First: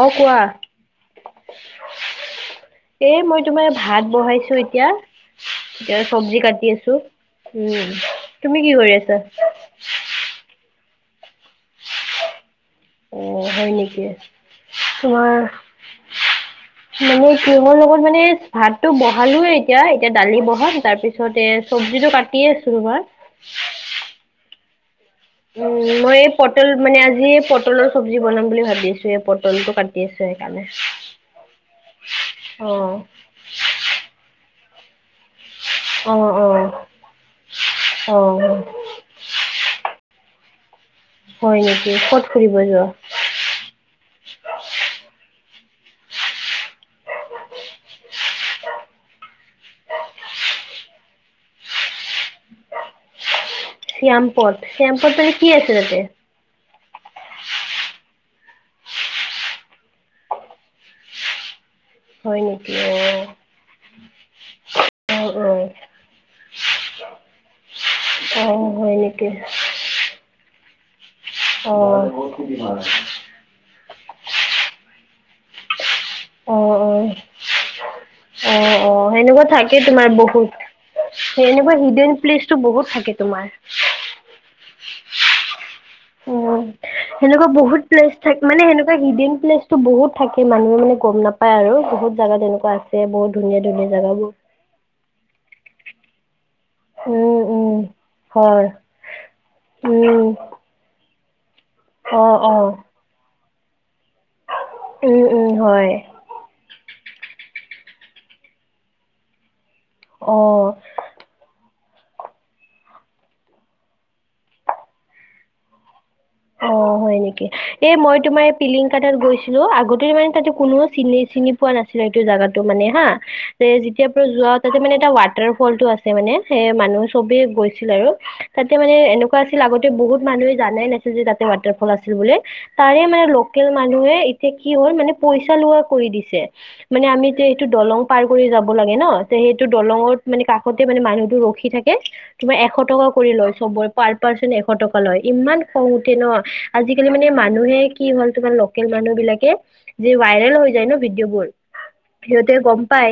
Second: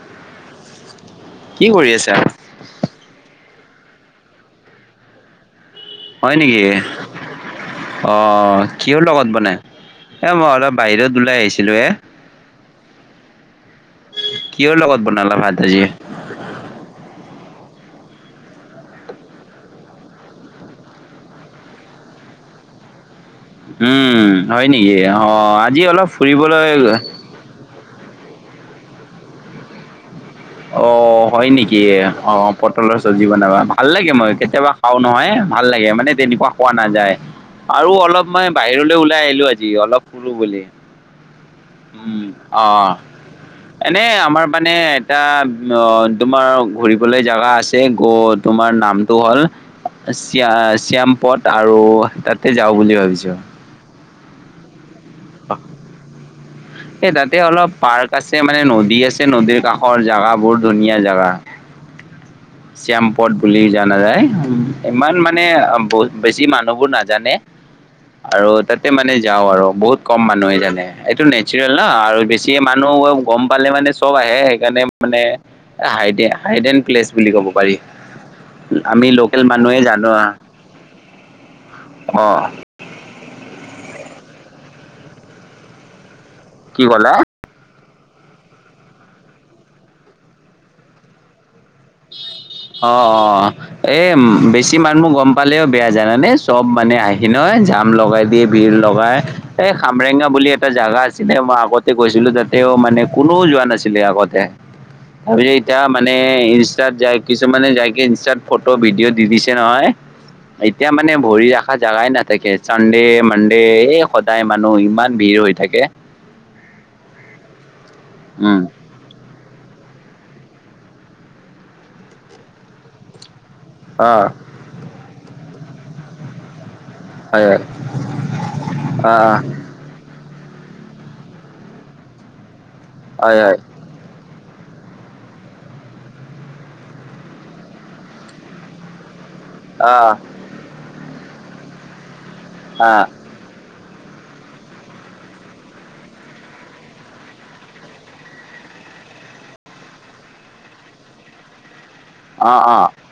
অ কোৱা? কি কৰি আছা? এ মই তোমাৰ ভাত বহাইছো এতিয়া এতিয়া হয় চবজি নেকি? কাটি আছো, উম তুমি অ' কি কৰি কিহৰ আছা? লগত বনাই? এ মই অলপ বাহিৰত ওলাই আহিছিলোঁ এ। অ হয় নেকি? কিহৰ লগত তোমাৰ বনালা ভাত আজি? মানে কিহৰ লগত মানে ভাতটো বহালোয়ে এতিয়া এতিয়া দালি বহাম তাৰ পিছ ছতে চব্জিটো কাটিয়ে আছো তোমাৰ। উম হয় নেকি? অ আজি উম অলপ মই এই পটল ফুৰিবলৈ মানে আজি পটলৰ চব্জি বনাম বুলি ভাবিছো এই পটলটো কাট দিছো সেইকাৰণে। অ হয়, নেকি অ পটলৰ চব্জি বনাবা ভাল লাগে মই কেতিয়াবা খাওঁ নহয়। ভাল লাগে মানে অ অ তেনেকুৱা খোৱা নাযায় আৰু অ অলপ মই বাহিৰলৈ ওলাই আহিলো আজি অলপ ফুৰো বুলি। হয় নি উম অ। এনেই আমাৰ মানে এটা অ তোমাৰ ঘূৰিবলৈ জাগা আছে গত- তোমাৰ নামটো হ'ল- চিয়া চিয়াম্পথ আৰু তাতে যাওঁ বুলি ভাবিছো। শ্যাম্পথ শ্যাম্পদ তে কি আছে তাতে? উ [unintelligible] এই তাতে অলপ পাৰ্ক আছে, মানে নদী আছে নদীৰ কাষৰ জোগা বহু ধুনীয়া জেগা। [unintelligible] হয়, নেকি। শ্যামপদ বুলি জানা যায়। ইমান মানে অ', অ', বহুত বেছি মানুহবোৰ নাজানে। অ', আৰু অ', তাতে হয় মানে নেকি যাওঁ আৰু বহুত কম মানুহে জানে। এইটো নেচাৰেল ন অ'। আৰু বেছি মানুহ গম পালে মানে চব আহে সেইকাৰণে। মানে হাইডেন অ', অ', হাইডেন প্লেচ বুলি ক'ব পাৰি। অ, অ আমি লোকেল সেনেকুৱা মানুহে থাকেই জানো তোমাৰ বহুত। সেইনেকুৱা হিডেন অ প্লেচটো বহুত থাকে তোমাৰ। উম কি ক'লা? সেনেকুৱা বহুত। প্লেচ থাক মানে সেনেকুৱা হিডেন প্লেচতো বহুত থাকে। মানুহে মানে গম নাপায় আৰু বহুত জাগা তেনেকুৱা। অ, আছে বহুত অ ধুনীয়া ধুনীয়া এই জাগাবোৰ। বেছি মানুহ গম পালেও বেয়া জানানে। চব মানে আহি উম, নহয় উম, জাম লগাই দিয়ে হয়, ভিৰ লগাই, এই সামাৰুণ্য উম, বুলি- এটা জেগা আছিলে মই আগতে গৈছিলো, অ', তাতেও অ', মানে কোনেও যোৱা নাছিলে আগতে। উম, উম, ভাবিছোঁ এতিয়া হয়, মানে ইনষ্টাত যাই- কিছুমানে যাইকে ইনষ্টাত ফটো ভিডিঅ' দি দিছে নহয়, অ'। এতিয়া মানে- মানে ভৰি ৰখা জোগাই নাথাকে চানডে মানডে এই সদায় মানুহ ইমান ভিৰ হৈ থাকে। অ, হয়, নেকি এ মই তোমাৰ এই উম পিলিং- তাৰ তাত গৈছিলো আগতে মানে তাতে কোনো চিনি চিনি পোৱা নাছিল এইটো জাগাতো মানে হা। যে যেতিয়াৰ অ পৰা যোৱা তাতে মানে এটা ৱাটাৰ ফল টো আছে মানে সেই মানুহ- চবেই হয় হয় গৈছিল আৰু তাতে মানে অ এনেকুৱা আছিল আগতে বহুত মানুহে জানে নাছিল। আজি তাতে মানে ওৱাটাৰফল আছে বোলি, তাৰে মানে অ হয় হয় লোকেল- মানুহে এতিয়া কি হ'ল, মানে পইচা লোৱা কৰি দিছে। মানে আমি যেতিয়া এইটো দলং পাৰ কৰি যাব লাগে ন। সেইটো অ দলঙত মানে কাষতে মানে মানুহটো ৰখি থাকে তোমাৰ এশ আহ টকা কৰি লয় চবৰে। পাৰ পাৰ্চন এশ টকা লয় ইমান। খঙ উঠে ন, আজিকালি মানে মানুহে কি হল তোমাৰ লোকেল মানুহ বিলাকে- যে ভাইৰেল হৈ যায়, ন ভিডিঅ' বোৰ অ সিহঁতে অ গম পাই।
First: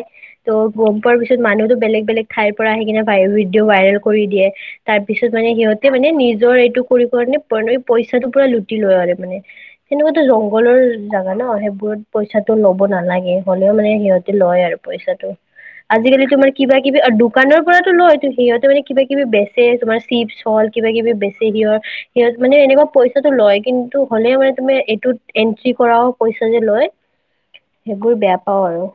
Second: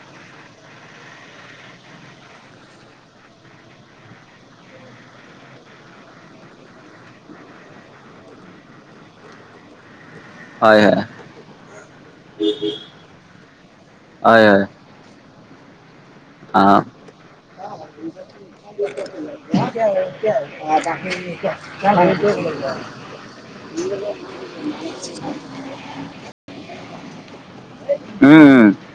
ত' গম পোৱাৰ পিছত মানুহতো বেলেগ বেলেগ ঠাইৰ পৰা আহি কিনে ভিডিঅ' ভাইৰেল কৰি দিয়ে। তাৰ পিছত মানে সিহঁতে মানে নিজৰ এইটো কৰিব কাৰণে- ন পইচাটো পুৰা লুটি লৈ আৰু মানে। সেনেকুৱাতো জংঘলৰ হয় হয় জেগা ন সেইবোৰত পইচাটো ল'ব নালাগে হলেও মানে সিহঁতে হয় হয় লয় আৰু। পইচাটো আজিকালি তোমাৰ অ কিবা কিবি দোকানৰ পৰাতো লয়ো সিহঁতে মানে কিবা কিবি বে- তোমাৰ চিপ চল কিবা কিবি বেচি সিহৰ- মানে এনেকুৱা পইচাটো লয় কিন্তু হ'লে মানে তুমি এইটোত- কি কৰাও পইচা যে লয়, সেইবোৰ বেয়া পাওঁ উম আৰু।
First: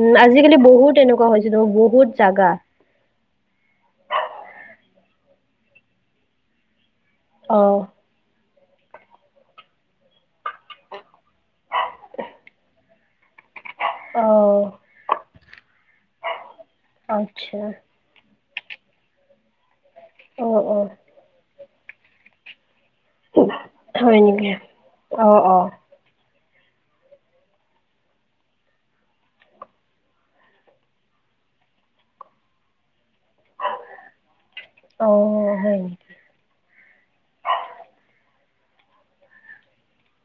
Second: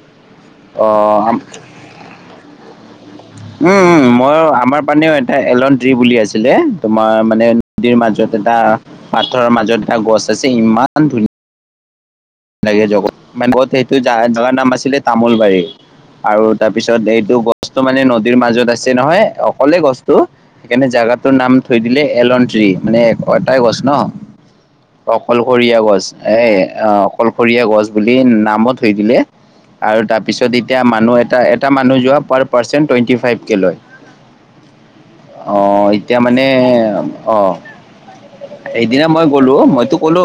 উম আজিকালি অ বহুত এনেকুৱা উম হৈছে ন বহুত জাগা। উম উম মই আমাৰ পানেও এটা এলন টি বুলি আছিলে। তোমাৰ মানে অ', নদীৰ মাজত এটা পাথৰৰ মাজত এটা গছ আছে ইমান ধুনী- [unintelligible] তে জগ মানে ঘৰত সেইটো জাৰ জাৰ অ', নাম আছিলে তামোল বাৰী। আৰু তাৰপিছত এইটো আচ্ছা, গছটো মানে নদীৰ মাজত আছে নহয় অকলে গছ। তো অ', সেইকাৰণে অ', জাগাটোৰ নাম থৈ দিলে এলনট্ৰি মানে অ এটাই গছ ন, হয় নেকি? অ', অ', অকলশৰীয়া গছ এ অ। কলশৰীয়া গছ বুলি নামত থৈ দিলে। আৰু তাৰপিছত এতিয়া মানুহ এটা এটা মানুহ যোৱা পাৰ পাৰ্চন টুৱেটি ফাইভ কে লয়। অ হয়। অঁ এতিয়া মানে অ সেইদিনা মই গ'লো মইতো ক'লো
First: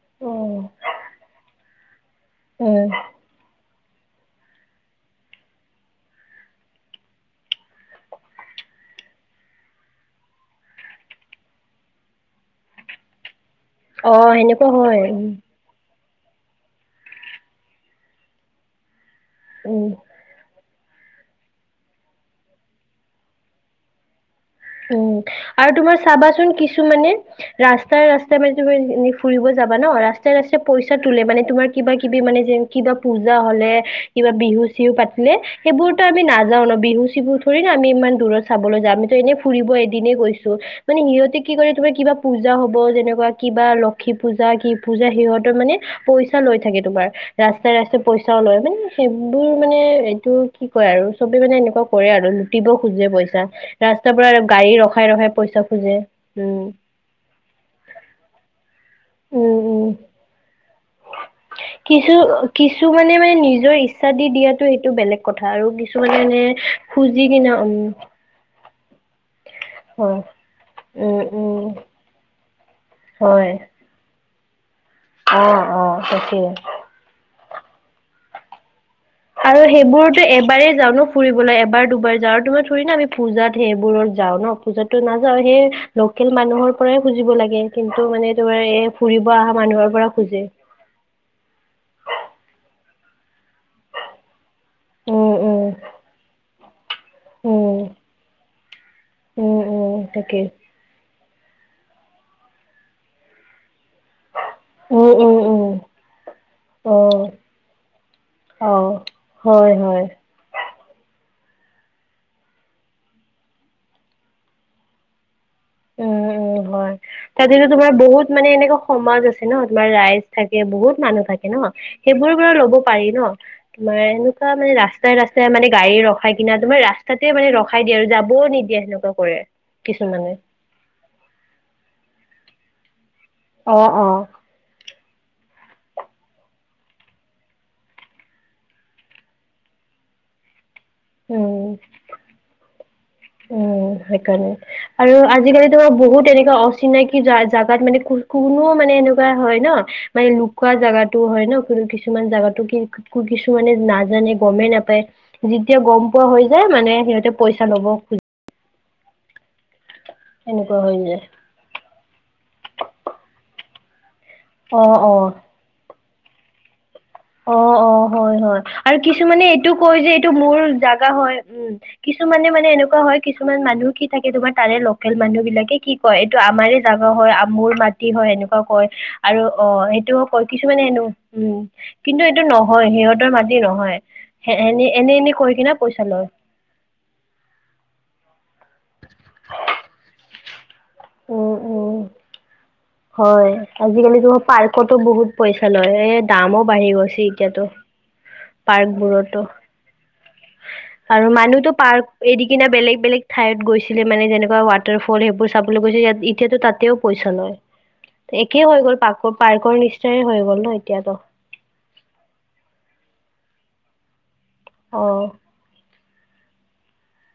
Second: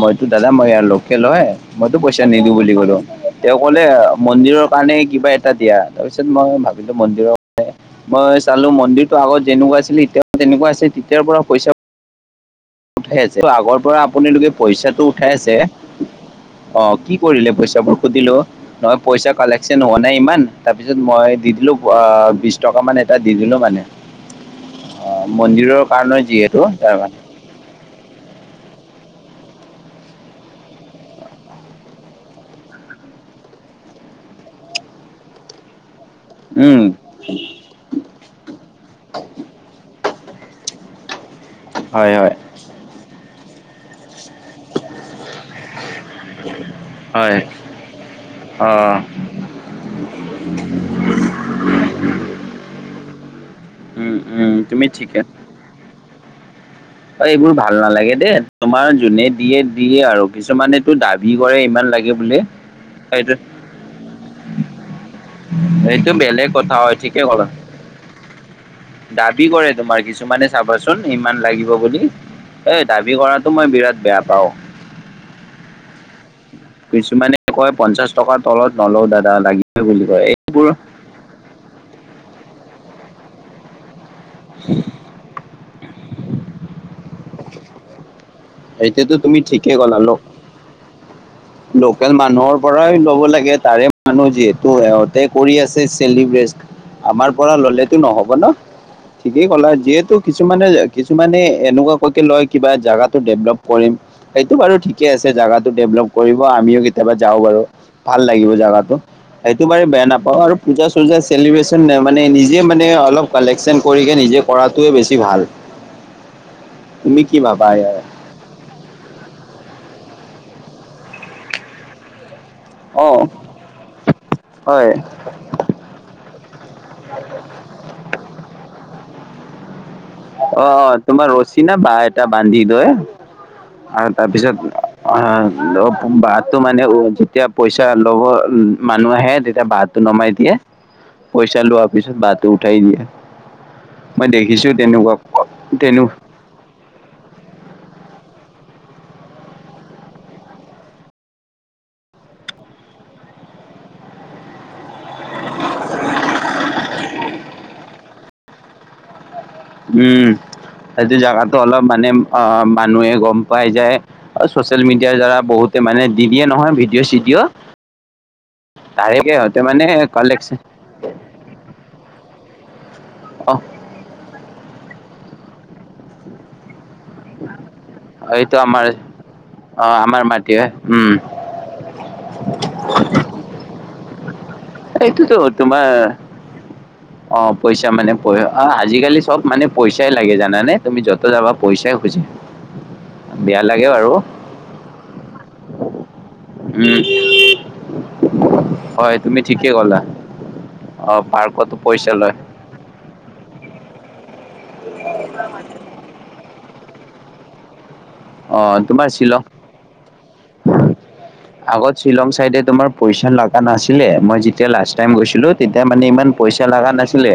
মইতো দাদা মই অ', ইয়াৰ লোকেল হয়, মইতো পইচা নিদু বুলি উম, ক'লো। তেওঁ ক'লে মন্দিৰৰ কাৰণে কিবা এটা দিয়া, তাৰপিছত মই ভাবিলো মন্দিৰৰ কাৰনে মই চালো মন্দিৰতো আগত যেনেকুৱা আছিলে এতিয়া তেনেকুৱা আছিল তেতিয়াৰ পৰা পইচা উঠাই আছে ত আগৰ পৰা অ', আপোনিলোকে সেনেকুৱা হয়, পইচাটো উম, উঠাই আছে অ কি কৰিলে পইচাবোৰ সুধিলো? নহয় পইচা কালেকচন উম, হোৱা নাই ইমান তাৰপিছত মই দি দিলো ৱা বিশ টকা মান এটা দি দিলো মানে। অ উম আৰু মন্দিৰৰ তোমাৰ কাৰণে চাবাচোন যিহেতু তাৰ কিছুমানে মানে ৰাস্তাই - ৰাস্তাই মানে তুমি নি ফুৰিব যাবা ন, ৰাস্তাই - ৰাস্তাই পইচা তোলে মানে তোমাৰ কিবা - কিবি মানে যে কিবা পূজা হলে, কিবা বিহু চিহু পাত তিলে সেইবোৰতো আমি নাযাও ন, উম বিহু - চিহু থুৰি না আমি ইমান দূৰত চাবলৈ যাম এইটো এনে ফুৰিব এদিনে গৈছো মানে সিহঁতে কি কৰে তোমাৰ হয় কিবা হয় পূজা হব যেনেকুৱা কিবা ল ক্ষী পূজা কি পূজা সিহঁতৰ মানে পইচা লৈ থাকে তোমাৰ। হয় ৰাস্তাই - ৰাস্তাই পইচাও লয় অ মানে সেইবোৰ মানে এইটো কি কয় আৰু চবে মানে এনেকুৱা কৰে আৰু। দিব খোজে পইচা, ৰাট উম উম তুমি ঠিকে পইচা খোজে উম। এইবোৰ ভাল নালাগে দেই, তোমাৰ যোনে উম দিয়ে উম দিয়ে আৰু কিছুমানেতো দাবী কৰে ইমান লাগে কিছু বুলি কিছুমানে মানে সেইটো নিজৰ ইচ্ছা দি দিয়াটো সেইটো বেলেগ কথা আৰু সেইটো কিছুমানে নে বেলেগ কথা হয় ঠিকে খুজি ক'লা কিনে উম। দাবী কৰে তোমাৰ হয় কিছুমানে চাবাচোন উম ইমান লাগিব। উম লি, এই দাবী কৰাটো মই বিৰাট বেয়া পাওঁ। অঁ অঁ সেটিয়ে। কিছুমানে কয় পঞ্চাশ টকা তলত নলওঁ দাদ আৰু সেইবোৰতো এবাৰেই যাঁও‌ ন। ফুৰিবলে এবাৰ দুবাৰ যাওঁ আৰু তোমাৰ থুৰি ন আমি পূজাত সেইবোৰত যাওঁ ন পূজাততো নাযাওঁ সেই লোকেল মানুহৰ পৰাই খুজিব লাগে কিন্তু মানে তোমাৰ এ এতিয়াতো ফুৰিব তুমি অহা ঠিকেই মানুহৰ ক'লা ল পৰা খোজে। লোকেল মানুহৰ পৰাই ল'ব লাগে। তাৰে মানুহ যিহেতু সিহঁতে উম কৰি উম আছে চেলিব্ৰেচ। আমাৰ পৰা উম ললেতো নহব ন, ঠিকেই উম ক'লা উম যিহেতু তাকে কিছুমানে কিছুমানে এনেকুৱাকৈকে লয় কিবা জাগা ডেভলপ কৰিম। এইটো বাৰু ঠিকেই উম আছে উম জাগাটো উম ডেভেলপ কৰিব আমিও অ কেতিয়াবা যাও বাৰু, ভাল লাগিব অ জেগাতো সেইটো হয় বাৰু হয় বেয়া নাপাওঁ আৰু পূজা চোজা চেলিব্ৰেচন নে মানে নিজে মানে অলপ কালেকচন কৰিকে নিজে কৰাটোৱে বেছি ভাল। উম উম হয় তুমি কি তাতেতো ভাবা তোমাৰ ইয়াৰ বহুত মানে এনেকুৱা সমাজ আছে ন তোমাৰ ৰাইজ থাকে বহুত মানুহ থাকে ন সেইবোৰৰ পৰা ল'ব পাৰি অ ন। তোমাৰ এনেকুৱা মানে হয় ৰাস্তাই - ৰাস্তাই মানে গাড়ী ৰখ খাই কিনা তোমাৰ ৰাস্তাতে মানে ৰখাই দিয়ে আৰু যাবও নিদিয়ে সেনেকুৱা কৰে কিছুমানে। অ অ তোমাৰ ৰছী না বাহ এটা বান্ধি দয় অ অ আৰু তাৰপিছত অঁহ অঁহ বাতটো মানে উম যেতিয়া পইচা লব মানুহ আহে তেতিয়া বাট নমাই দিয়ে, পইচা উম লোৱাৰ পিছত বাঁহটো উঠাই দিয়ে, উম মই সেইকাৰণে দেখিছো আৰু তেনেকুৱা আজিকালিতো তেনো বহুত তেনেকুৱা অচিনাকি জা - জাগাত মানে কু - কুনো মানে এনেকুৱা হয় ন মানে লু খোৱা জাগাতো হয় ন কিছুমান জাগাটো কি কিছুমানে নাজানে গমে নাপায় যি এতিয়া গম পোৱা হৈ যায়, মানে সিহঁতে পইচা ল'ব খোজে। উম' এনেকুৱা হৈ সেইটো যায় জেগাতো অলপ মানে অ' মানুহে গম পাই যায়। আৰু ছচিয়েল অ মিডিয়াৰ অ দ্বাৰা, বহুতে মানে দি দিয়ে নহয় ভিডিঅ'-চিডিঅ। অ-অ, হয়-হয় আৰু কিছুমানে সিহঁতে এইটো মানে কয় যে এইটো কালেকচন মোৰ জাগা হয়। উম' কিছুমানে মানে এনেকুৱা হয়, অ কিছুমান মানুহ কি থাকে, তোমাৰ তাৰে লকেল মানুহ বিলাকে কি কয় এইটো আমাৰে জাগা হয় আৰু মোৰ মাটি হয় এইটো এনেকুৱা আমাৰ কয়। আৰু অ' সেইটো আমাৰ কয় মাটি হয় কিছুমানে হেনো, উম! কিন্তু এইটো নহয়, সিহঁতৰ মাটি নহয়, এনেই- এনেই কৰি কিনে পইচা লয়। অ'পইচা মানে পৰে, অ' আজিকালি চব মানে পইচাই লাগে জানানে। তুমি য'তেই যাবা, উম উম পইচাই খুজিব। হয়। আজিকালিতো পাৰ্কতো বহুত পইচা লয়। এ দামো উম বাঢ়ি গৈছে। এতিয়াতো হয় তুমি পাৰ্কবোৰতো, ঠিকে ক'লা অ আৰু মানুহতো পাৰ্কতো পইচা পাৰ্ক লয় এৰি কিনে বেলেগ-বেলেগ ঠাইত গৈছিলে মানে যেনেকুৱা ৱাটাৰ ফল সেইবোৰ চাবলৈ গৈছিল। ইয়াত এতিয়াতো তাতেও পইচা লয়। অ একেই হৈ গ'ল। তোমাৰ শ্বিলং পাৰ্কৰ-পাৰ্কৰ নিচনাই হৈ গ'ল ন এতিয়াতো। আগত শ্বিলং চাইডে তোমাৰ পইচা লাগা নাছিলে, মই যেতিয়া লাষ্ট অ টাইম গৈছিলোঁ। তেতিয়া মানে ইমান পইচা লাগা নাছিলে।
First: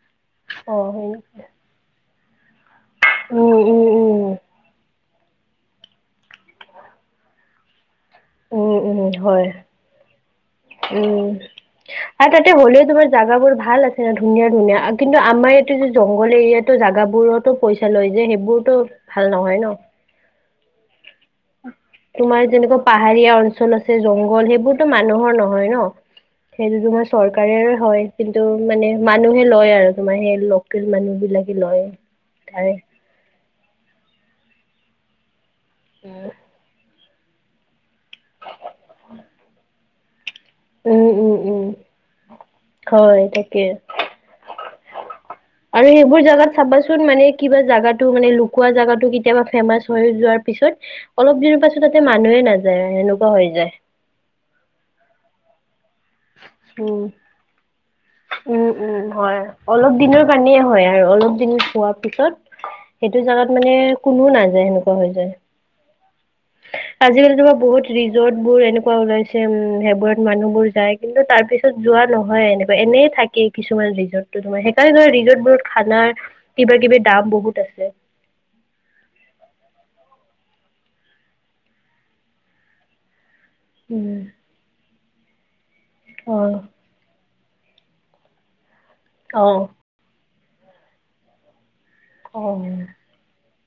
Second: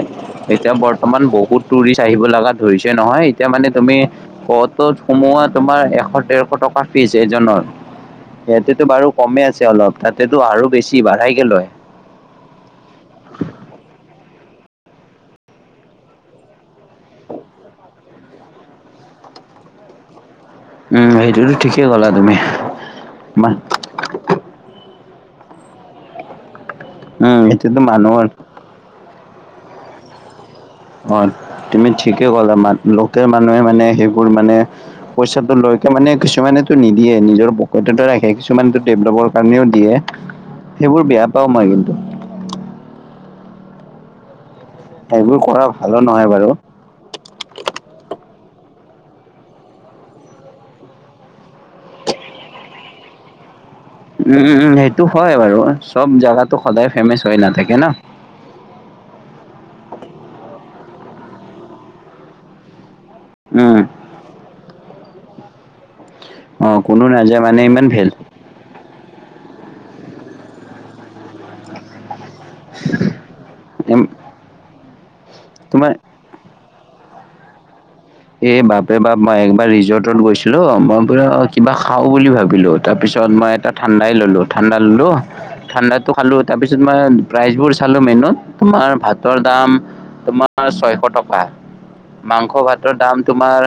এতিয়া অ বৰ্তমান বহুত টুৰিষ্ট আহিব লাগাত ধৰিছে নহয়। এতিয়া উম মানে উম তুমি উম ক'ত? ক'ত সোমোৱা তোমাৰ এশ, ডেৰশ টকা ফিজ এজনৰ, গুৱাহাটী উম গুৱাহাটীত বাৰু উম কমে হয় আছে অলপ, তাতেতো আৰু বেছি উম বাঢ়াইকে লয়। আৰু তাতে হ'লেও তোমাৰ জাগা বোৰ ভাল আছে ধুনীয়া-ধুনীয়া। আ কিন্তু আমাৰ ইয়াতে যে জংঘল এৰিয়াত তো জাগাবোৰতো পইচা লয় যে, সেইবোৰতো ভাল নহয় ন! উম' সেইটোতো ঠিক তোমাৰ যেনেকুৱা পাহাৰীয়া অঞ্চলত গোটেই জংগল, সেইবোৰতো মানুহৰ নহয় ন', সেইটো তোমাৰ উম চৰকাৰেৰে এইটোতো হয়। মানুহৰ কিন্তু মানে মানুহে লয় আৰু তোমাৰ সেই লগ অ' তুমি ঠিকে ক'লা [unintelligible] সেইটো মানুহে মানে, সেইবোৰ মানে, পইচাটো লৈকে মানে কিছুমানেটো নিদিয়ে নিজৰ প গোটেইতো ৰাখে কিছুমানতো ডেভলপৰ কাৰণেও দিয়ে, সেইবোৰ উম বেয়া উম পাওঁ মই উম কিন্তু। হয় তাকে। [unintelligible] সেইবোৰ কৰা আৰু ভালো সেইবোৰ নহয় বাৰু। জাগাত চাবাচোন তো মানে, কিবা জাগাটো মানে লুকোৱা জাগাটো কেতিয়াবা ফেমাচ হৈ যোৱাৰ পিছত অলপ দিনৰ পাছত তাতে মানুহে নাযায়। সেনেকুৱা হৈ যায়। উম-উম-উম, সেইটো হয় বাৰু চব জাগাটো সদায় ফেমাচ হৈ নাথাকে ন। উম-উম, হয় অলপ দিনৰ কাৰণেই হয় আৰু অলপ দিন হোৱাৰ পিছত সেইটো জাগাত মানে উম কোনো নাযায়, সেনেকুৱা হৈ যায়। অ কোনো আজিকালি নাযায় তোমাৰ মানে ইমান বহুত ভেল ৰিজৰ্ট বোৰ এনেকুৱা ওলাইছে, উম' সেইবোৰত মানুহ বোৰ যায়। কিন্তু তাৰ পিছত যোৱা নহয় এনেও। এনেই থাকে কিছুমান ৰিজৰ্ট টো তোমাৰ, সেইকাৰণে ধৰা ৰিজৰ্ট বোৰত তোমাৰ খানাৰ কিবা-কিবি দাম বহুত আছে। এই বাপৰে বাপ, মই একবাৰ ৰিজৰ্টত গৈছিলো, মই পূৰা কিবা খাওঁ বুলি ভাবিলো। তাৰপিছত মই এটা ঠাণ্ডাই উম ললোঁ, ঠাণ্ডা ললোঁ, ঠাণ্ডাতো অ খালোঁ তাৰপিছত মই প্ৰাইজ বোৰ চালো মেনুত, তোমাৰ ভাতৰ অ দাম তোমাৰ তোমাৰ ছয়শ টকা, মাংস ভাত অ দাম তোমাৰ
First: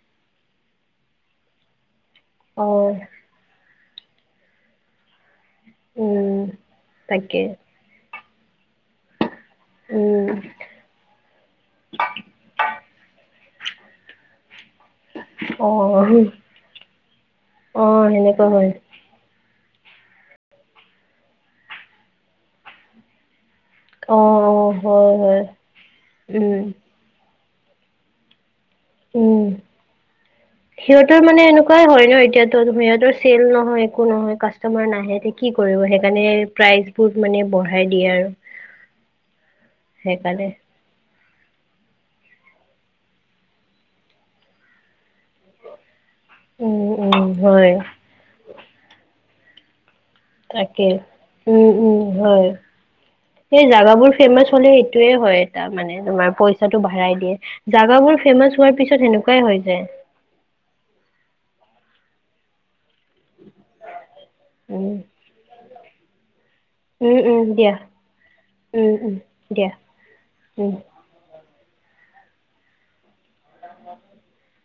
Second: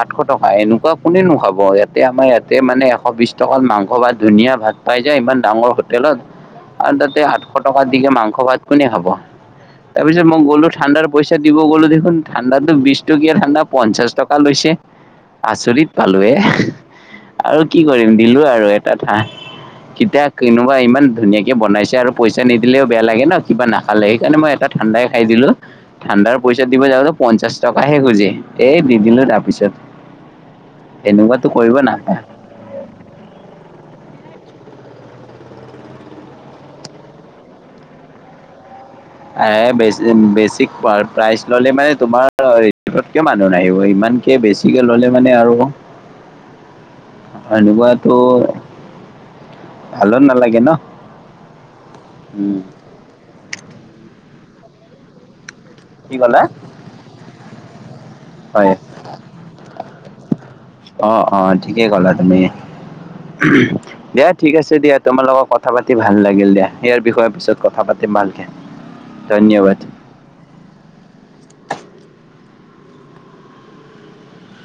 আঠশ টকা, এনেকুৱা কোনেনো খাব ইয়াত তাতে আমাৰ ইয়াতে অ মানে এশ বিশ টকাত মাংস ভাত ধুনীয়া ভাত পাই যায়। ইমান ডাঙৰ হোটেল হোটেলত উম আৰু তাতে তাকে আঠশ টকাৰ দি মাংস ভাত কোনে খাব? উম তাৰপিছত মই গ'লো, ঠাণ্ডাৰ পইচা দিব গ'লো, দেখোন ঠাণ্ডাতো বিশ টকীয়া ঠাণ্ডা পঞ্চাশ টকা লৈছে। অ আচৰিত পালো এ আৰু কি অ কৰিম, দিলো সেনেকুৱা আৰু হয় এ তাত হাহ, কেতিয়া কোনোবা ইমান ধুনীয়াকে বনাইছে আৰু পইছা নিদিলেও বেয়া লাগে ন কিবা না নাখালে অ সেইকাৰণে এটা অ ঠাণ্ডাই হয় খাই হয় দিলোঁ। ঠাণ্ডাৰ পইছা উম। দিব যাওঁতে পঞ্চাশ টকাহে খুজে, এই দি দিলোঁ উম। তাৰপিছত, সিহঁতৰ মানে এনেকুৱাটো কৰিব এনেকুৱাই হয় ন নাপায়। এতিয়াতো সিহঁতৰ চেল নহয় একো নহয় কাষ্টমাৰ নাহে সিহঁতে কি কৰিব সেইকাৰণে প্ৰাইজ বহুত মানে বঢ়াই দিয়ে আৰু। আয়ে বেচ সেইকাৰণে। বেচিক প্ৰা প্ৰাইজ ল'লে মানে তোমাৰ মানুহ নাহিব। ইমানকে বেছিকে ল'লে মানে আৰু উম উম হয় সেনেকুৱাটো ভালো নালা তাকে উম উম হয়। উম, সেই জাগাবোৰ ফেমাচ হ'লে এইটোয়ে হয়। তামানে কি তোমাৰ ক'লা পইচাটো ভাৰাই দিয়ে। জাগাবোৰ ফেমাচ হয় হোৱাৰ পিছত সেনেকুৱাই হৈ যায়। অ অ ঠিকে ক'লা তুমি, উমহ দিয়া ঠিক আছে উম। দিয়া তোমাৰ লগত কথা কথা পাতি ভাল লাগিল দিয়া। ইয়াৰ উম বিষয়ে উম পিছত দিয়া কথা পাতিম ভালকে, উম উম দিয়া ধন্যবাদ। উম। অ [unintelligible]